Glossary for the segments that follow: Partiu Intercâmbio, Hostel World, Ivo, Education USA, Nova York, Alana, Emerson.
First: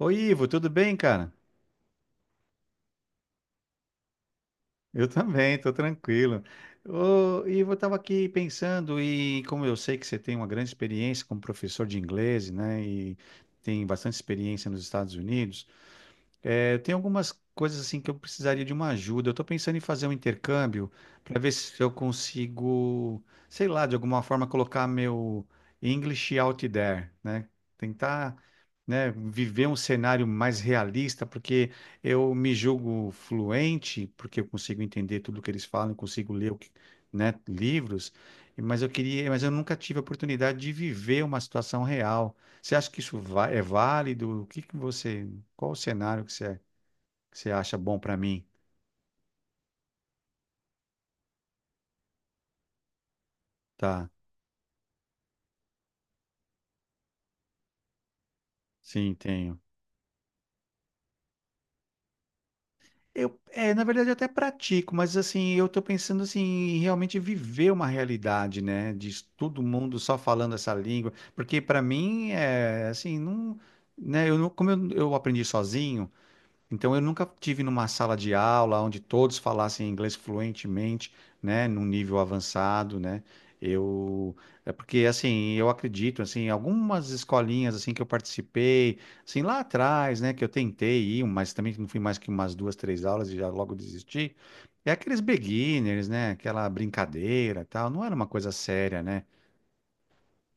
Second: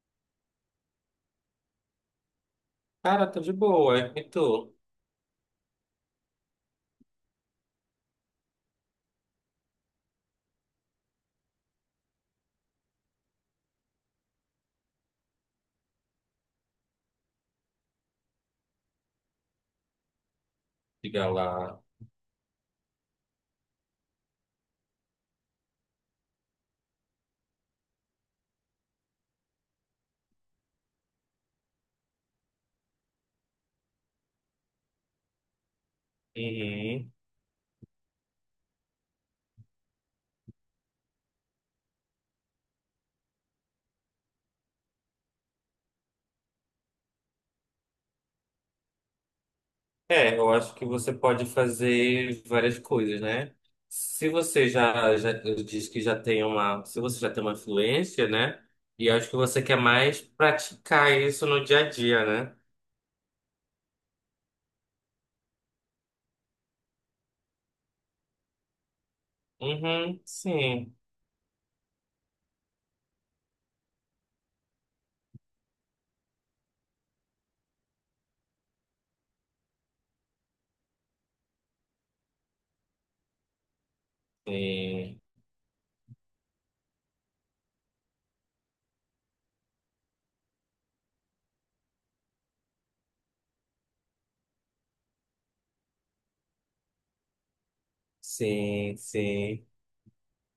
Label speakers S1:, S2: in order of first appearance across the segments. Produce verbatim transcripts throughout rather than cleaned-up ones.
S1: Oi, Ivo, tudo bem, cara?
S2: Cara, tá de boa. E tu?
S1: Eu também, tô tranquilo. Ô, Ivo, eu tava aqui pensando e como eu sei que você tem uma grande experiência como professor de inglês, né, e tem bastante experiência nos Estados Unidos. É, tem algumas coisas assim que eu precisaria de uma ajuda. Eu estou pensando em fazer um intercâmbio
S2: Diga
S1: para ver
S2: lá.
S1: se eu consigo, sei lá, de alguma forma colocar meu English out there, né? Tentar, né, viver um cenário mais realista, porque eu me julgo fluente, porque eu consigo entender tudo que eles falam, consigo ler, o que-
S2: Uhum.
S1: né, livros, mas eu queria, mas eu nunca tive a oportunidade de viver uma situação real. Você acha que isso va- é válido? O que que você Qual o cenário que você, que você acha bom para mim?
S2: É, eu acho que você pode fazer várias coisas, né?
S1: Tá,
S2: Se você já, já diz que já tem uma, se você já tem uma influência, né? E
S1: sim,
S2: acho que
S1: tenho.
S2: você quer mais praticar isso no dia a dia, né?
S1: Eu, é, na verdade, eu até pratico, mas assim, eu tô pensando assim, em realmente viver uma realidade, né? De todo mundo só
S2: Uhum,
S1: falando essa
S2: sim.
S1: língua, porque para mim é assim, não, né? Eu não, como eu, eu aprendi sozinho. Então eu nunca tive numa sala de aula onde todos falassem inglês fluentemente, né, num nível avançado, né? Eu É porque
S2: Sim,
S1: assim, eu acredito assim, algumas escolinhas assim que eu participei, assim lá atrás, né, que eu tentei ir, um, mas também não fui mais que umas duas, três aulas e já logo desisti. É aqueles beginners, né, aquela brincadeira, tal, não era uma coisa
S2: sim,
S1: séria, né?
S2: sim.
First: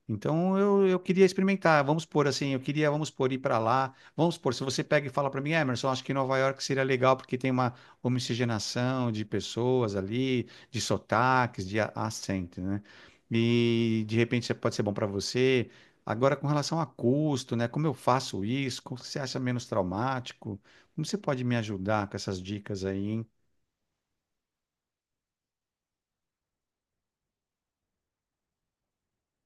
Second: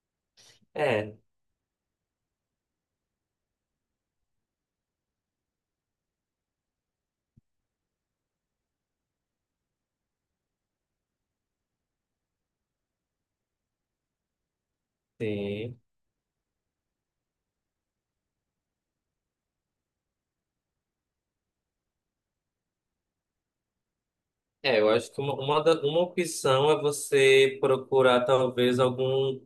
S1: Então eu, eu
S2: É,
S1: queria experimentar. Vamos por assim, eu queria, vamos por ir para lá. Vamos por, se você pega e fala para mim, Emerson, acho que Nova York seria legal porque tem uma homogeneização de pessoas ali, de sotaques, de a- acento, né? E de repente isso pode ser bom para você.
S2: sim.
S1: Agora, com relação a custo, né? Como eu faço isso? Como você acha menos traumático? Como você pode me ajudar com essas dicas aí, hein?
S2: É, eu acho que uma, uma, da- uma opção é você procurar talvez algum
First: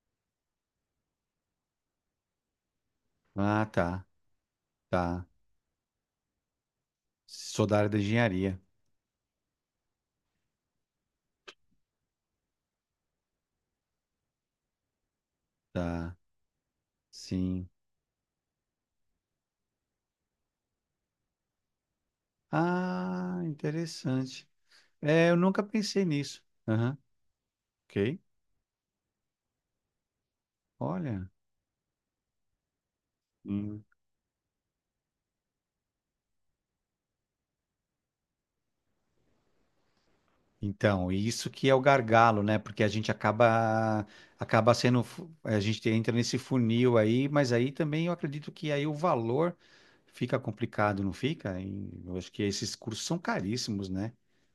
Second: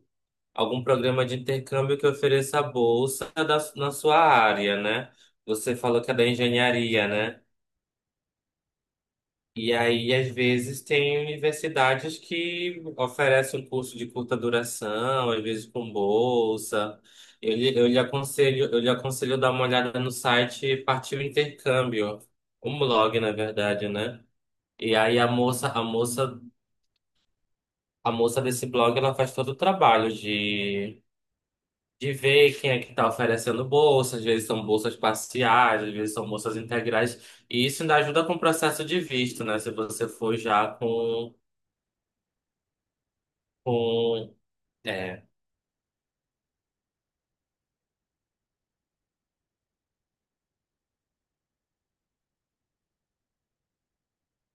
S2: algum programa de intercâmbio que ofereça bolsa da,
S1: Ah,
S2: na
S1: tá,
S2: sua área, né?
S1: tá.
S2: Você falou que é da engenharia, né?
S1: Sou da área da engenharia,
S2: E aí, às vezes, tem universidades que oferecem um curso de curta duração, às vezes com
S1: tá?
S2: bolsa. Eu,
S1: Sim.
S2: lhe- eu lhe aconselho, eu lhe aconselho dar uma olhada no site Partiu Intercâmbio, um blog, na
S1: Ah,
S2: verdade, né?
S1: interessante.
S2: E aí a
S1: É, eu nunca
S2: moça, a
S1: pensei
S2: moça,
S1: nisso. Aham,
S2: a
S1: ok.
S2: moça desse blog, ela faz todo o trabalho de
S1: Olha.
S2: de ver quem é que está oferecendo
S1: Hum.
S2: bolsa, às vezes são bolsas parciais, às vezes são bolsas integrais, e isso ainda ajuda com o processo de visto, né? Se você for já
S1: Então,
S2: com,
S1: isso que é o gargalo, né? Porque a gente acaba
S2: com,
S1: acaba sendo,
S2: é,
S1: fu- a gente entra nesse funil aí, mas aí também eu acredito que aí o valor fica complicado, não fica? E eu acho que esses cursos são caríssimos, né?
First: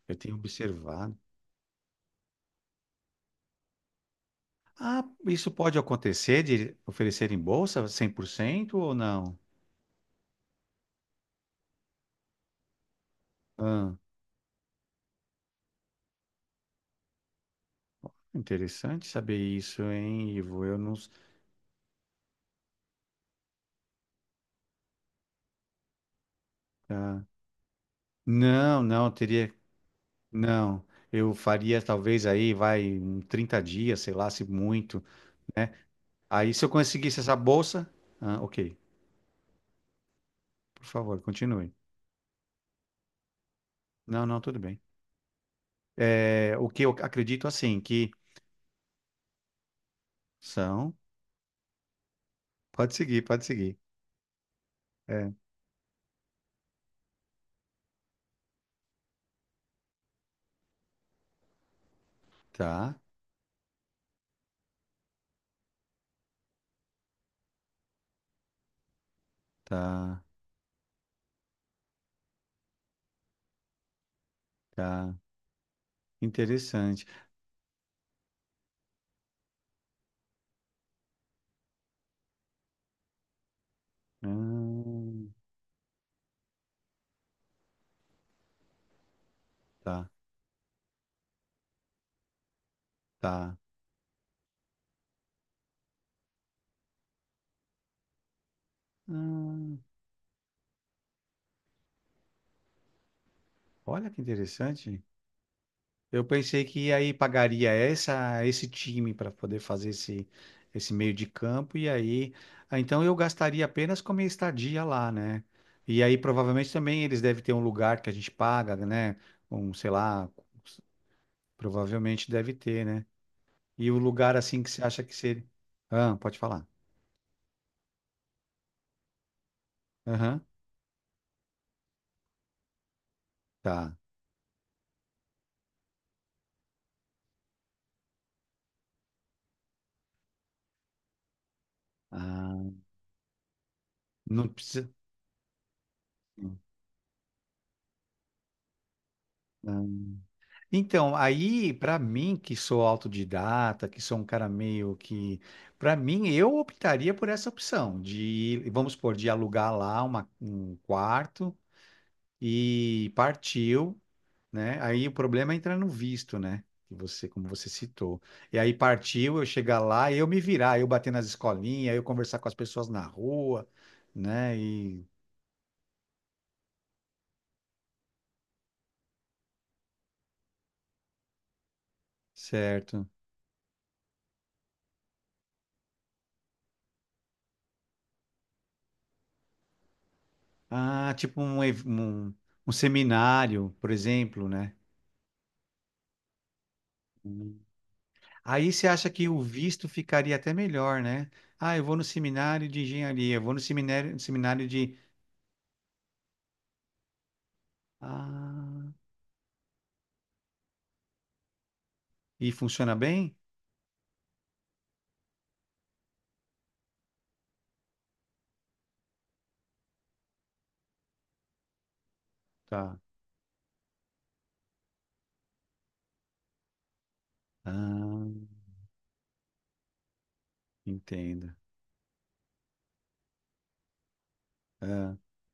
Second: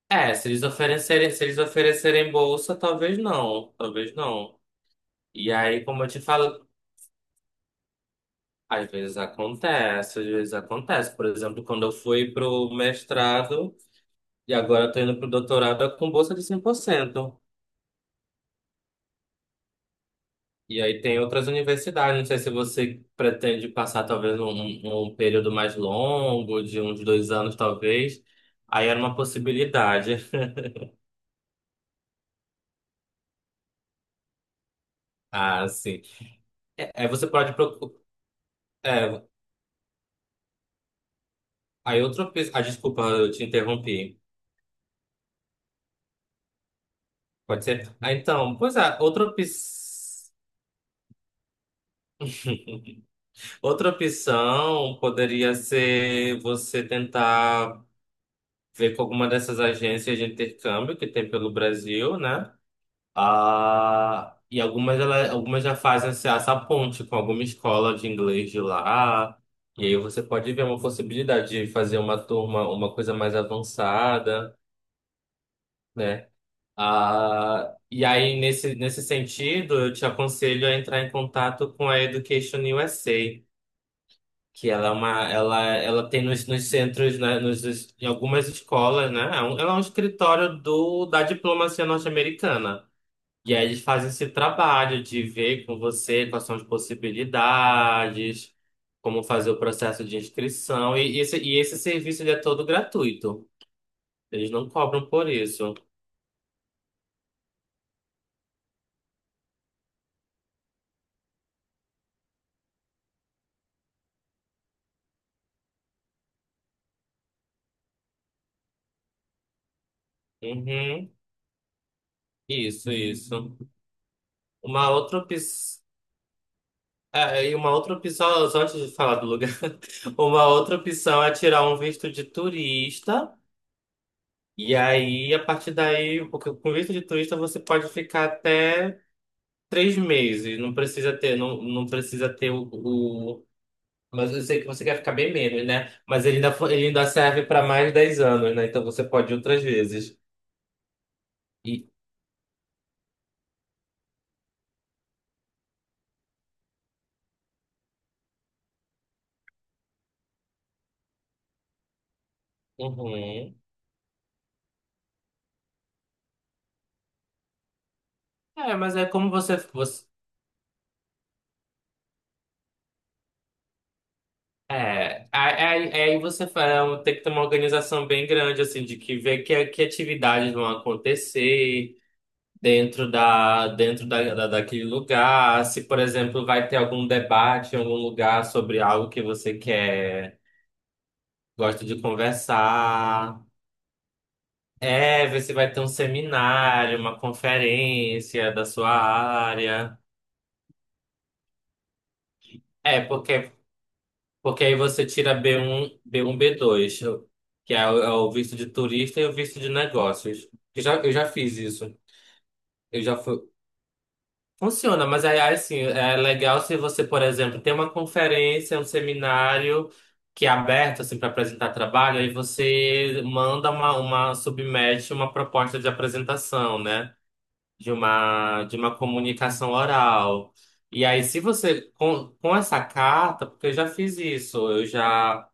S1: Eu tenho
S2: é, se eles
S1: observado.
S2: oferecerem, se eles oferecerem bolsa, talvez não, talvez não.
S1: Ah, isso
S2: E
S1: pode
S2: aí, como eu te
S1: acontecer
S2: falo,
S1: de oferecer em bolsa cem por cento
S2: às
S1: ou
S2: vezes
S1: não?
S2: acontece, às vezes acontece. Por exemplo, quando eu fui pro mestrado
S1: Ah,
S2: e agora estou indo pro doutorado é com bolsa de cem por cento.
S1: interessante saber isso, hein, Ivo? Eu
S2: E
S1: não.
S2: aí tem outras universidades, não sei se você pretende passar talvez um, um período mais longo, de uns
S1: Tá.
S2: dois anos talvez.
S1: Não,
S2: Aí era
S1: não,
S2: uma
S1: teria.
S2: possibilidade.
S1: Não. Eu faria talvez aí, vai, um trinta dias, sei lá, se muito,
S2: Ah,
S1: né?
S2: sim.
S1: Aí se eu
S2: É, é,
S1: conseguisse
S2: você
S1: essa
S2: pode
S1: bolsa.
S2: procurar.
S1: Ah, ok,
S2: É,
S1: por favor, continue.
S2: aí outra opção. Ah, desculpa, eu te interrompi.
S1: Não, não, tudo bem. É, o que eu acredito
S2: Pode
S1: assim,
S2: ser?
S1: que
S2: Ah, então, pois é, outra opção.
S1: são. Pode seguir, pode seguir.
S2: Outra opção
S1: É,
S2: poderia ser você tentar ver com alguma dessas agências de intercâmbio que tem pelo Brasil, né?
S1: tá,
S2: Ah, e algumas, ela, algumas já fazem essa, essa ponte com alguma escola de inglês de lá. E aí
S1: tá,
S2: você pode ver uma possibilidade de fazer uma turma, uma coisa mais avançada,
S1: tá.
S2: né?
S1: Interessante.
S2: Ah, e aí, nesse, nesse sentido, eu te aconselho a entrar em contato com a Education U S A, que ela é uma,
S1: Hum,
S2: ela, ela tem nos, nos centros, né, nos, em algumas escolas, né? É um- Ela é um
S1: tá,
S2: escritório do, da diplomacia norte-americana. E
S1: tá.
S2: aí eles fazem esse trabalho de ver com você quais são as possibilidades, como fazer o
S1: Hum,
S2: processo de inscrição. E esse, e esse serviço ele é todo gratuito.
S1: olha que
S2: Eles não
S1: interessante.
S2: cobram por isso.
S1: Eu pensei que aí pagaria essa, esse time para poder fazer esse, esse meio de campo, e aí, ah, então eu gastaria apenas com a minha estadia lá, né? E aí provavelmente também eles devem ter um lugar que a gente paga, né? Um, sei lá,
S2: Uhum.
S1: provavelmente deve ter,
S2: Isso,
S1: né?
S2: isso.
S1: E o lugar assim que você
S2: Uma
S1: acha que
S2: outra opção.
S1: seria. Ah, pode falar.
S2: É, e uma outra opção, só antes de falar do lugar,
S1: Aham,
S2: uma outra opção é tirar um visto de turista.
S1: tá.
S2: E aí, a partir daí, porque com visto de turista você pode ficar até três meses, não precisa ter, não, não precisa ter o,
S1: Ah,
S2: o- Mas eu
S1: não
S2: sei que você
S1: precisa.
S2: quer ficar bem menos, né? Mas ele ainda, fo- ele ainda serve para mais de dez anos, né? Então você pode ir outras vezes.
S1: Então, aí,
S2: E,
S1: para mim, que sou autodidata, que sou um cara meio que. Para mim, eu optaria por essa opção de, vamos supor, de alugar lá uma- um quarto e
S2: uhum.
S1: partiu, né? Aí o problema é entrar no visto, né? Que você, como você citou. E aí
S2: É, mas é como
S1: partiu, eu
S2: você.
S1: chegar
S2: você
S1: lá, eu me virar, eu bater nas escolinhas, eu conversar com as pessoas na rua, né? E.
S2: é, aí aí- aí você fa- é um- tem que ter uma organização bem grande, assim, de que ver que, que atividades vão acontecer
S1: Certo.
S2: dentro da, dentro da, da- daquele lugar. Se, por exemplo, vai ter algum debate em algum lugar sobre algo que você quer.
S1: Ah, tipo um,
S2: Gosto
S1: ev-
S2: de
S1: um um
S2: conversar.
S1: seminário, por exemplo, né?
S2: É, ver se vai ter um seminário, uma conferência da
S1: Aí você
S2: sua
S1: acha que o visto
S2: área.
S1: ficaria até melhor, né? Ah, eu vou no seminário de
S2: É,
S1: engenharia, eu vou
S2: porque,
S1: no seminário,
S2: porque
S1: seminário
S2: aí
S1: de.
S2: você tira B um, B um B dois, que é o, é o visto de
S1: Ah,
S2: turista e o visto de negócios. Eu já, eu já fiz isso.
S1: e funciona
S2: Eu já
S1: bem?
S2: fui. Funciona, mas aí aí, assim, é legal se você, por exemplo, tem uma conferência, um seminário que é aberto assim para apresentar trabalho, aí
S1: Tá.
S2: você manda uma, uma submete uma proposta de apresentação, né? de
S1: Ah,
S2: uma, de uma comunicação oral. E aí, se
S1: entenda.
S2: você, com, com essa carta, porque eu já fiz isso, eu
S1: Ah,
S2: já,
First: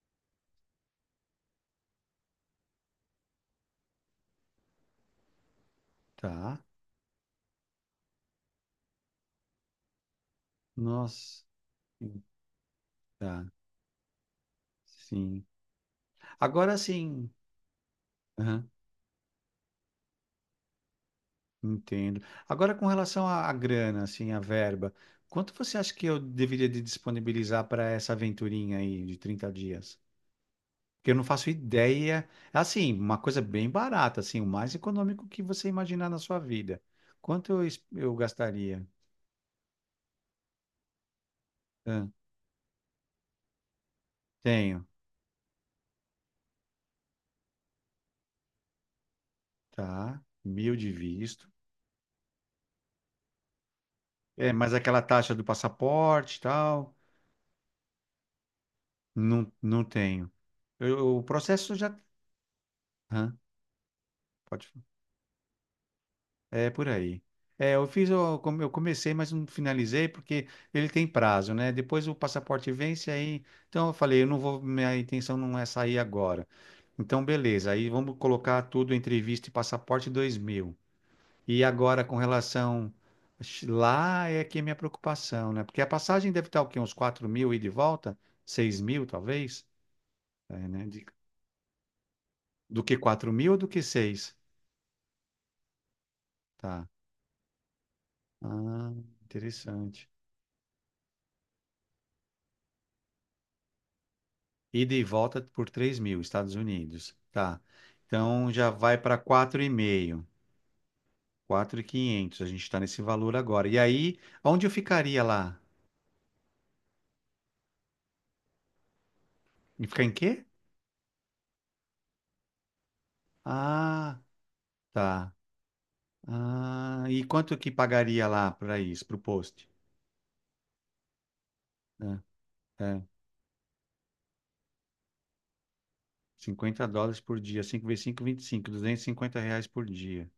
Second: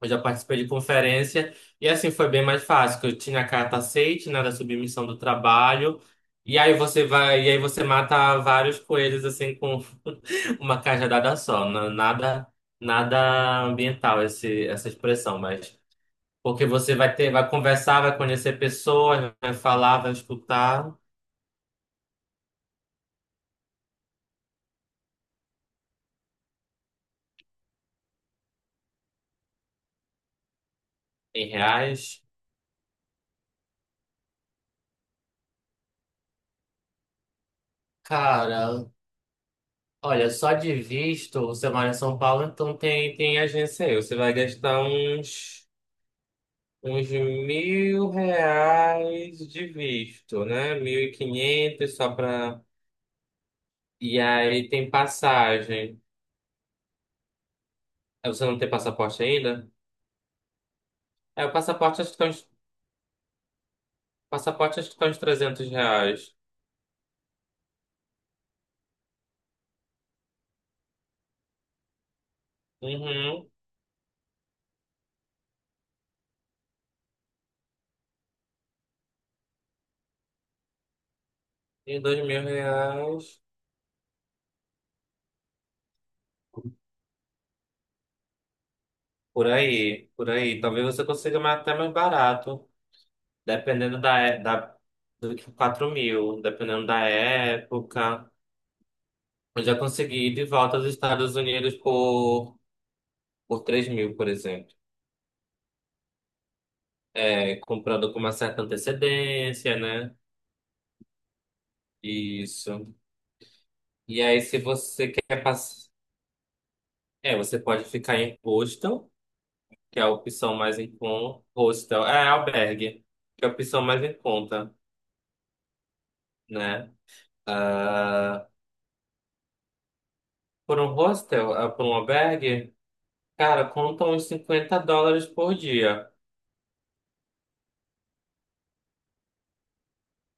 S2: eu já participei de conferência, e assim foi bem mais fácil, que eu tinha a carta aceite, né, da submissão do trabalho, e
S1: tá.
S2: aí você vai, e aí você mata vários coelhos, assim, com uma cajadada
S1: Nossa.
S2: só, na- nada,
S1: Tá.
S2: nada ambiental esse, essa expressão,
S1: Sim.
S2: mas... Porque
S1: Agora
S2: você vai ter,
S1: sim.
S2: vai conversar, vai conhecer
S1: Aham,
S2: pessoas, vai falar, vai escutar
S1: entendo. Agora com relação à, à grana, assim, à verba, quanto você acha que eu deveria de disponibilizar para essa aventurinha aí de trinta dias? Que eu não faço
S2: em reais.
S1: ideia. Assim, uma coisa bem barata, assim, o mais econômico que você imaginar na sua vida. Quanto eu, es- eu gastaria?
S2: Cara, olha, só de visto, você mora em
S1: Ah,
S2: São Paulo, então tem, tem agência aí. Você vai gastar
S1: tenho,
S2: uns, uns mil reais de
S1: tá?
S2: visto,
S1: Mil
S2: né?
S1: de
S2: Mil e
S1: visto.
S2: quinhentos só pra... E
S1: É,
S2: aí
S1: mas
S2: tem
S1: aquela taxa do
S2: passagem.
S1: passaporte e tal,
S2: Aí você não tem passaporte
S1: não,
S2: ainda?
S1: não tenho. Eu- o
S2: É, o
S1: processo já.
S2: passaporte acho que tá uns,
S1: Hã? Pode.
S2: passaporte acho que tá uns trezentos reais.
S1: É por aí. É, eu fiz, eu come- eu comecei, mas não finalizei porque ele tem prazo, né? Depois o passaporte vence aí.
S2: Uhum,
S1: Então eu falei, eu não vou, minha intenção não é sair agora. Então beleza, aí vamos colocar tudo entre visto e passaporte dois mil. E
S2: e
S1: agora com
S2: dois mil
S1: relação
S2: reais.
S1: lá é que é minha preocupação, né? Porque a passagem deve estar o quê? Uns quatro mil e de volta? Seis mil
S2: Por
S1: talvez?
S2: aí, por
S1: É,
S2: aí. Talvez
S1: né? De-
S2: você consiga mais- até mais barato.
S1: do que quatro mil ou do que
S2: Dependendo da,
S1: seis.
S2: é- da, do que quatro mil, dependendo
S1: Tá.
S2: da época.
S1: Ah,
S2: Eu já
S1: interessante.
S2: consegui ir de volta aos Estados Unidos por, por três mil, por exemplo.
S1: Ida e volta por três mil, Estados Unidos.
S2: É,
S1: Tá.
S2: comprando com uma
S1: Então
S2: certa
S1: já vai para quatro, quatro e
S2: antecedência, né?
S1: meio, quatro mil e quinhentos. A gente está
S2: Isso.
S1: nesse valor agora. E aí,
S2: E aí, se
S1: onde eu
S2: você
S1: ficaria
S2: quer
S1: lá?
S2: passar. É, você pode ficar em hostel,
S1: E
S2: que
S1: ficar
S2: é a
S1: em quê?
S2: opção mais em conta. Hostel, é albergue, que é a opção mais em
S1: Ah,
S2: conta,
S1: tá.
S2: né?
S1: Ah, e quanto que pagaria
S2: Ah,
S1: lá para isso, para o post?
S2: por um hostel, ah, por um
S1: É,
S2: albergue.
S1: é,
S2: Cara, conta uns cinquenta dólares por dia.
S1: cinquenta dólares por dia. Cinco vezes cinco. Cinco, vinte e cinco. Duzentos e cinquenta reais por dia.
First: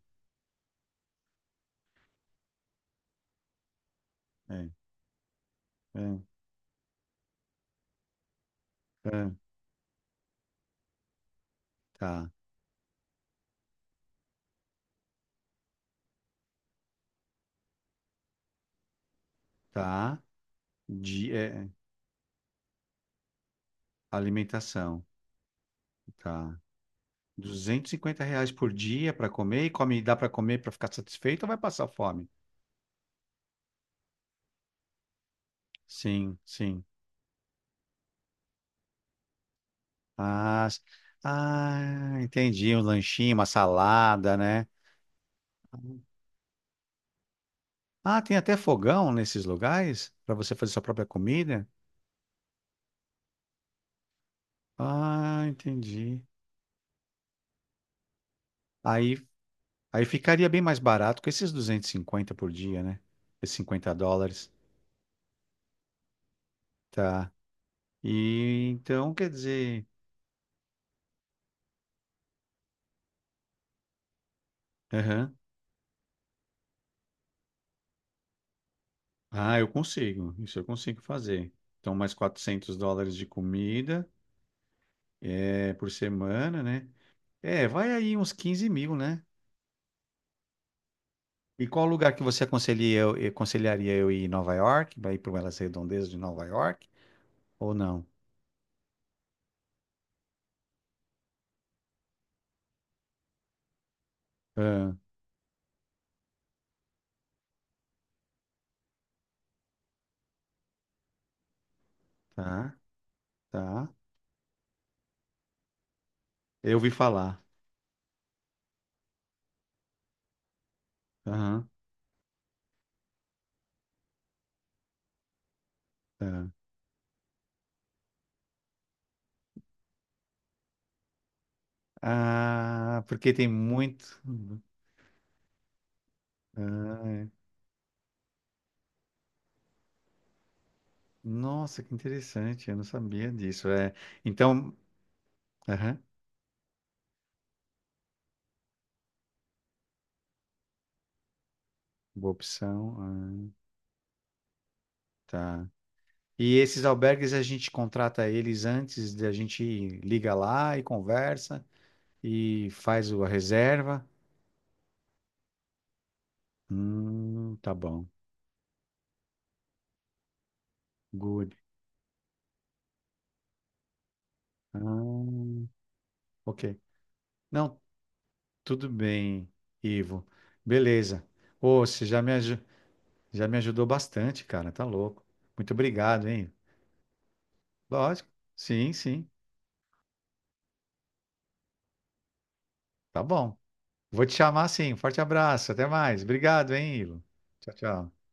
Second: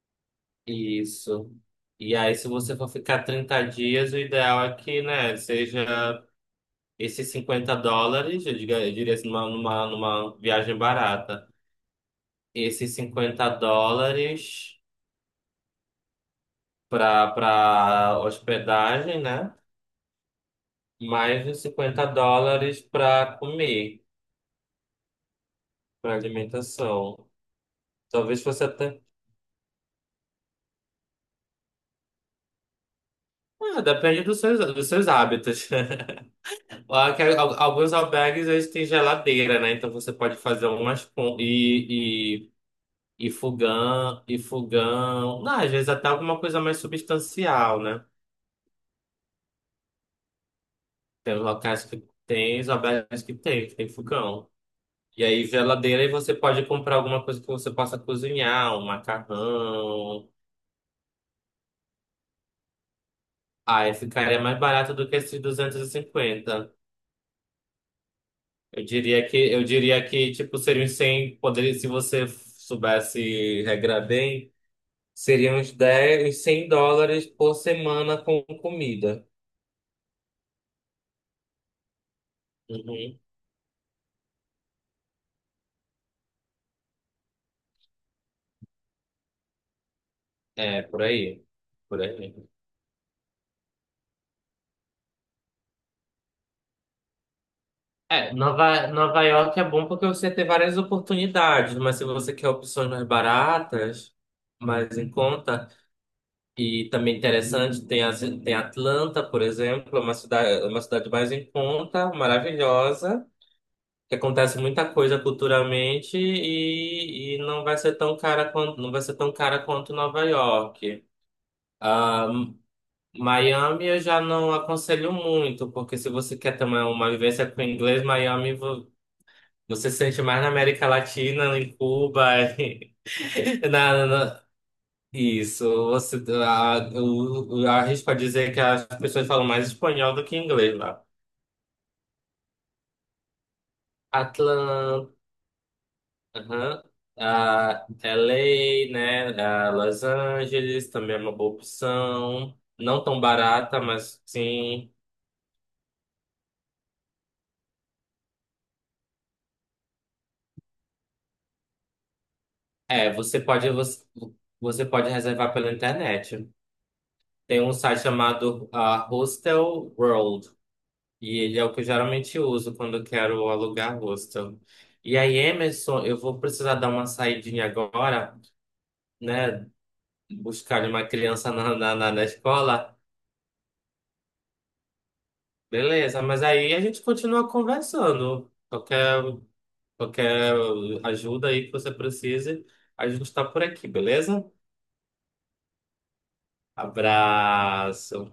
S2: Isso. E aí, se você for ficar trinta dias, o ideal
S1: É,
S2: é que, né, seja
S1: é,
S2: esses cinquenta dólares, eu diga- eu diria assim,
S1: é.
S2: numa, numa, numa viagem barata.
S1: Tá,
S2: Esses cinquenta dólares para para hospedagem, né?
S1: tá. De,
S2: Mais
S1: é,
S2: os
S1: é,
S2: cinquenta dólares para comer,
S1: alimentação.
S2: para
S1: Tá.
S2: alimentação.
S1: duzentos e cinquenta
S2: Talvez
S1: reais
S2: você
S1: por
S2: até.
S1: dia para comer e come, dá para comer para ficar satisfeito ou vai passar fome?
S2: Ah, depende dos seus, dos seus hábitos.
S1: Sim, sim.
S2: Lá que al- Alguns albergues eles têm geladeira, né? Então você pode
S1: Ah,
S2: fazer
S1: s-
S2: umas pon-
S1: ah,
S2: e,
S1: entendi. Um
S2: e, e
S1: lanchinho, uma
S2: fogão,
S1: salada,
S2: e
S1: né?
S2: fogão. Não, às vezes até alguma coisa mais substancial, né?
S1: Ah, tem até fogão nesses lugares para você fazer sua própria
S2: Tem
S1: comida?
S2: locais que tem, os albergues que tem, que tem fogão. E
S1: Ah,
S2: aí geladeira e
S1: entendi.
S2: você pode comprar alguma coisa que você possa cozinhar, um
S1: Aí, aí
S2: macarrão.
S1: ficaria bem mais barato com esses duzentos e cinquenta por dia, né? Esses
S2: Aí
S1: cinquenta
S2: ficaria
S1: dólares.
S2: mais barato do que esses duzentos e cinquenta.
S1: Tá. E
S2: Eu
S1: então,
S2: diria
S1: quer
S2: que eu
S1: dizer.
S2: diria que tipo seria uns cem, poderia se você soubesse regrar bem. Seriam uns dez uns cem dólares por semana com comida.
S1: Ah, eu consigo. Isso eu consigo fazer. Então, mais quatrocentos dólares
S2: Uhum.
S1: de comida, é, por semana, né? É, vai aí uns quinze mil, né?
S2: É, por aí.
S1: E qual
S2: Por
S1: lugar que
S2: aí.
S1: você aconselharia eu, eh, aconselharia eu ir? Em Nova York? Vai ir para elas redondezas de Nova York? Ou não?
S2: É, Nova, Nova York é bom porque você tem várias oportunidades, mas se você quer opções mais baratas,
S1: Ah,
S2: mais em conta, e também interessante, tem, as- tem Atlanta, por exemplo, é uma cidade, uma cidade mais em conta,
S1: tá,
S2: maravilhosa,
S1: tá.
S2: que acontece muita coisa culturalmente
S1: Eu ouvi
S2: e, e
S1: falar.
S2: não vai ser tão cara quanto, não vai ser tão cara quanto Nova York.
S1: Aham,
S2: Ah, Miami eu já não aconselho muito, porque se você
S1: tá.
S2: quer também uma vivência com inglês, Miami vo- você se sente mais na América Latina, em Cuba, e-
S1: Ah, porque tem
S2: na,
S1: muito.
S2: na-
S1: Hum.
S2: isso. Você, a,
S1: Ah, é.
S2: eu, eu arrisco a dizer que as pessoas falam mais espanhol do que inglês lá.
S1: Nossa, que interessante. Eu não sabia disso. É. Então,
S2: Atlanta,
S1: aham,
S2: aham, ah, Los Angeles, né? ah, Los Angeles também é uma boa
S1: boa
S2: opção.
S1: opção.
S2: Não tão
S1: Ah,
S2: barata, mas sim.
S1: tá. E esses albergues a gente contrata eles antes, a gente liga lá e conversa e faz
S2: É,
S1: o- a
S2: você pode você,
S1: reserva.
S2: você pode reservar pela internet.
S1: Hum,
S2: Tem um
S1: tá
S2: site
S1: bom.
S2: chamado ah, Hostel World e
S1: Good.
S2: ele é o que eu geralmente uso quando eu quero alugar hostel. E aí,
S1: Ah,
S2: Emerson, eu vou precisar
S1: ok.
S2: dar uma saidinha
S1: Não,
S2: agora,
S1: tudo bem,
S2: né?
S1: Ivo.
S2: Buscar uma
S1: Beleza.
S2: criança na,
S1: Ô,
S2: na,
S1: você
S2: na,
S1: já
S2: na
S1: me, aju-
S2: escola.
S1: já me ajudou bastante, cara. Tá louco. Muito
S2: Beleza,
S1: obrigado,
S2: mas
S1: hein?
S2: aí a gente continua
S1: Lógico.
S2: conversando.
S1: Sim,
S2: Qualquer,
S1: sim.
S2: qualquer ajuda aí que você precise, a
S1: Tá
S2: gente está
S1: bom.
S2: por aqui,
S1: Vou te
S2: beleza?
S1: chamar sim. Forte abraço. Até mais. Obrigado, hein, Ivo. Tchau, tchau.
S2: Abraço.